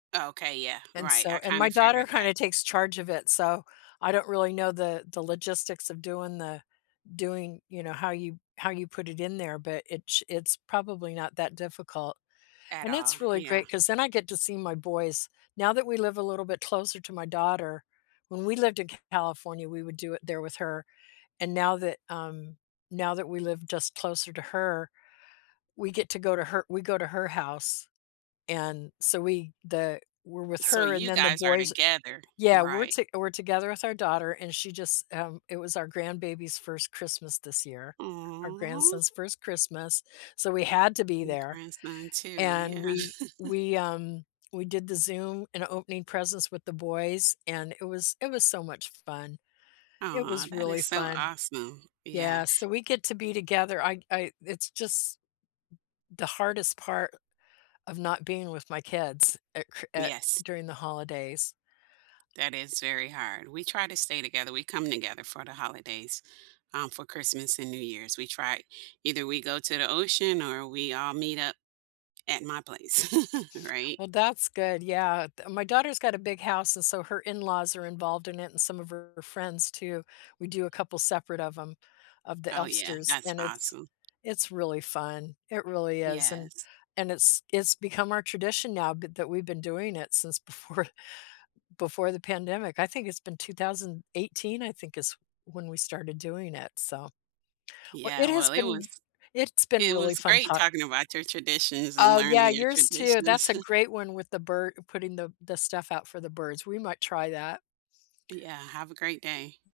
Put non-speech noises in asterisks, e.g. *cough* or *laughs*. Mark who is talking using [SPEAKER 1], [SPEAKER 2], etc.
[SPEAKER 1] Okay, yeah,
[SPEAKER 2] And
[SPEAKER 1] right,
[SPEAKER 2] so
[SPEAKER 1] I
[SPEAKER 2] and my
[SPEAKER 1] kinda
[SPEAKER 2] daughter
[SPEAKER 1] figured that.
[SPEAKER 2] kinda takes charge of it, so I don't really know the the logistics of doing the doing, you know, how you how you put it in there, but itch it's probably not that difficult,
[SPEAKER 1] At
[SPEAKER 2] and
[SPEAKER 1] all,
[SPEAKER 2] it's really
[SPEAKER 1] yeah.
[SPEAKER 2] great 'cause then I get to see my boys now that we live a little bit closer to my daughter. When we lived in California, we would do it there with her, and now that, um, now that we live just closer to her, we get to go to her we go to her house. And so we the were with
[SPEAKER 1] So
[SPEAKER 2] her and
[SPEAKER 1] you
[SPEAKER 2] then the
[SPEAKER 1] guys are
[SPEAKER 2] boys
[SPEAKER 1] together,
[SPEAKER 2] teah, we're
[SPEAKER 1] right.
[SPEAKER 2] to we're together with our daughter and she just, um it was our grandbaby's 1st Christmas this year, our
[SPEAKER 1] Aw.
[SPEAKER 2] grandson's 1st Christmas, so we had to be
[SPEAKER 1] My
[SPEAKER 2] there,
[SPEAKER 1] grandson, too,
[SPEAKER 2] and
[SPEAKER 1] yeah.
[SPEAKER 2] we
[SPEAKER 1] *chuckles*
[SPEAKER 2] we, um we did the Zoom and opening presents with the boys and it was it was so much fun. It
[SPEAKER 1] Aw,
[SPEAKER 2] was
[SPEAKER 1] that
[SPEAKER 2] really
[SPEAKER 1] is so
[SPEAKER 2] fun.
[SPEAKER 1] awesome, yeah.
[SPEAKER 2] Yeah, so we get to be together, I'd I it's just the hardest part of not being with my kids, uh, Chr uh
[SPEAKER 1] Yes.
[SPEAKER 2] during the holidays.
[SPEAKER 1] That is very hard, we try to stay together, we come together for the holidays, um, for Christmas and New Year's, we try either we go to the ocean or we all meet up at my place, *laughs* right?
[SPEAKER 2] Well, that's good, yeah, t my daughter's got a big house and so her in-laws are involved in it and some of her friends, too, we do a couple separate of 'em of the
[SPEAKER 1] Oh, yeah,
[SPEAKER 2] Elfsters
[SPEAKER 1] that's
[SPEAKER 2] and it's
[SPEAKER 1] awesome.
[SPEAKER 2] it's really fun, it really is, and
[SPEAKER 1] Yes.
[SPEAKER 2] and it's it's become our tradition now th that we've been doing it since before before the pandemic, I think it's been 2018, I think is when we started doing it, so. W
[SPEAKER 1] Yeah,
[SPEAKER 2] it has
[SPEAKER 1] well, it
[SPEAKER 2] been
[SPEAKER 1] was
[SPEAKER 2] w it's been
[SPEAKER 1] it
[SPEAKER 2] really
[SPEAKER 1] was
[SPEAKER 2] fun
[SPEAKER 1] great
[SPEAKER 2] talk
[SPEAKER 1] talking about your traditions and
[SPEAKER 2] Oh, yeah,
[SPEAKER 1] learning your
[SPEAKER 2] yours, too, that's
[SPEAKER 1] traditions.
[SPEAKER 2] a
[SPEAKER 1] *chuckles*
[SPEAKER 2] great one with the bir putting the the stuff out for the birds. We might try that.
[SPEAKER 1] Yeah, have a great day.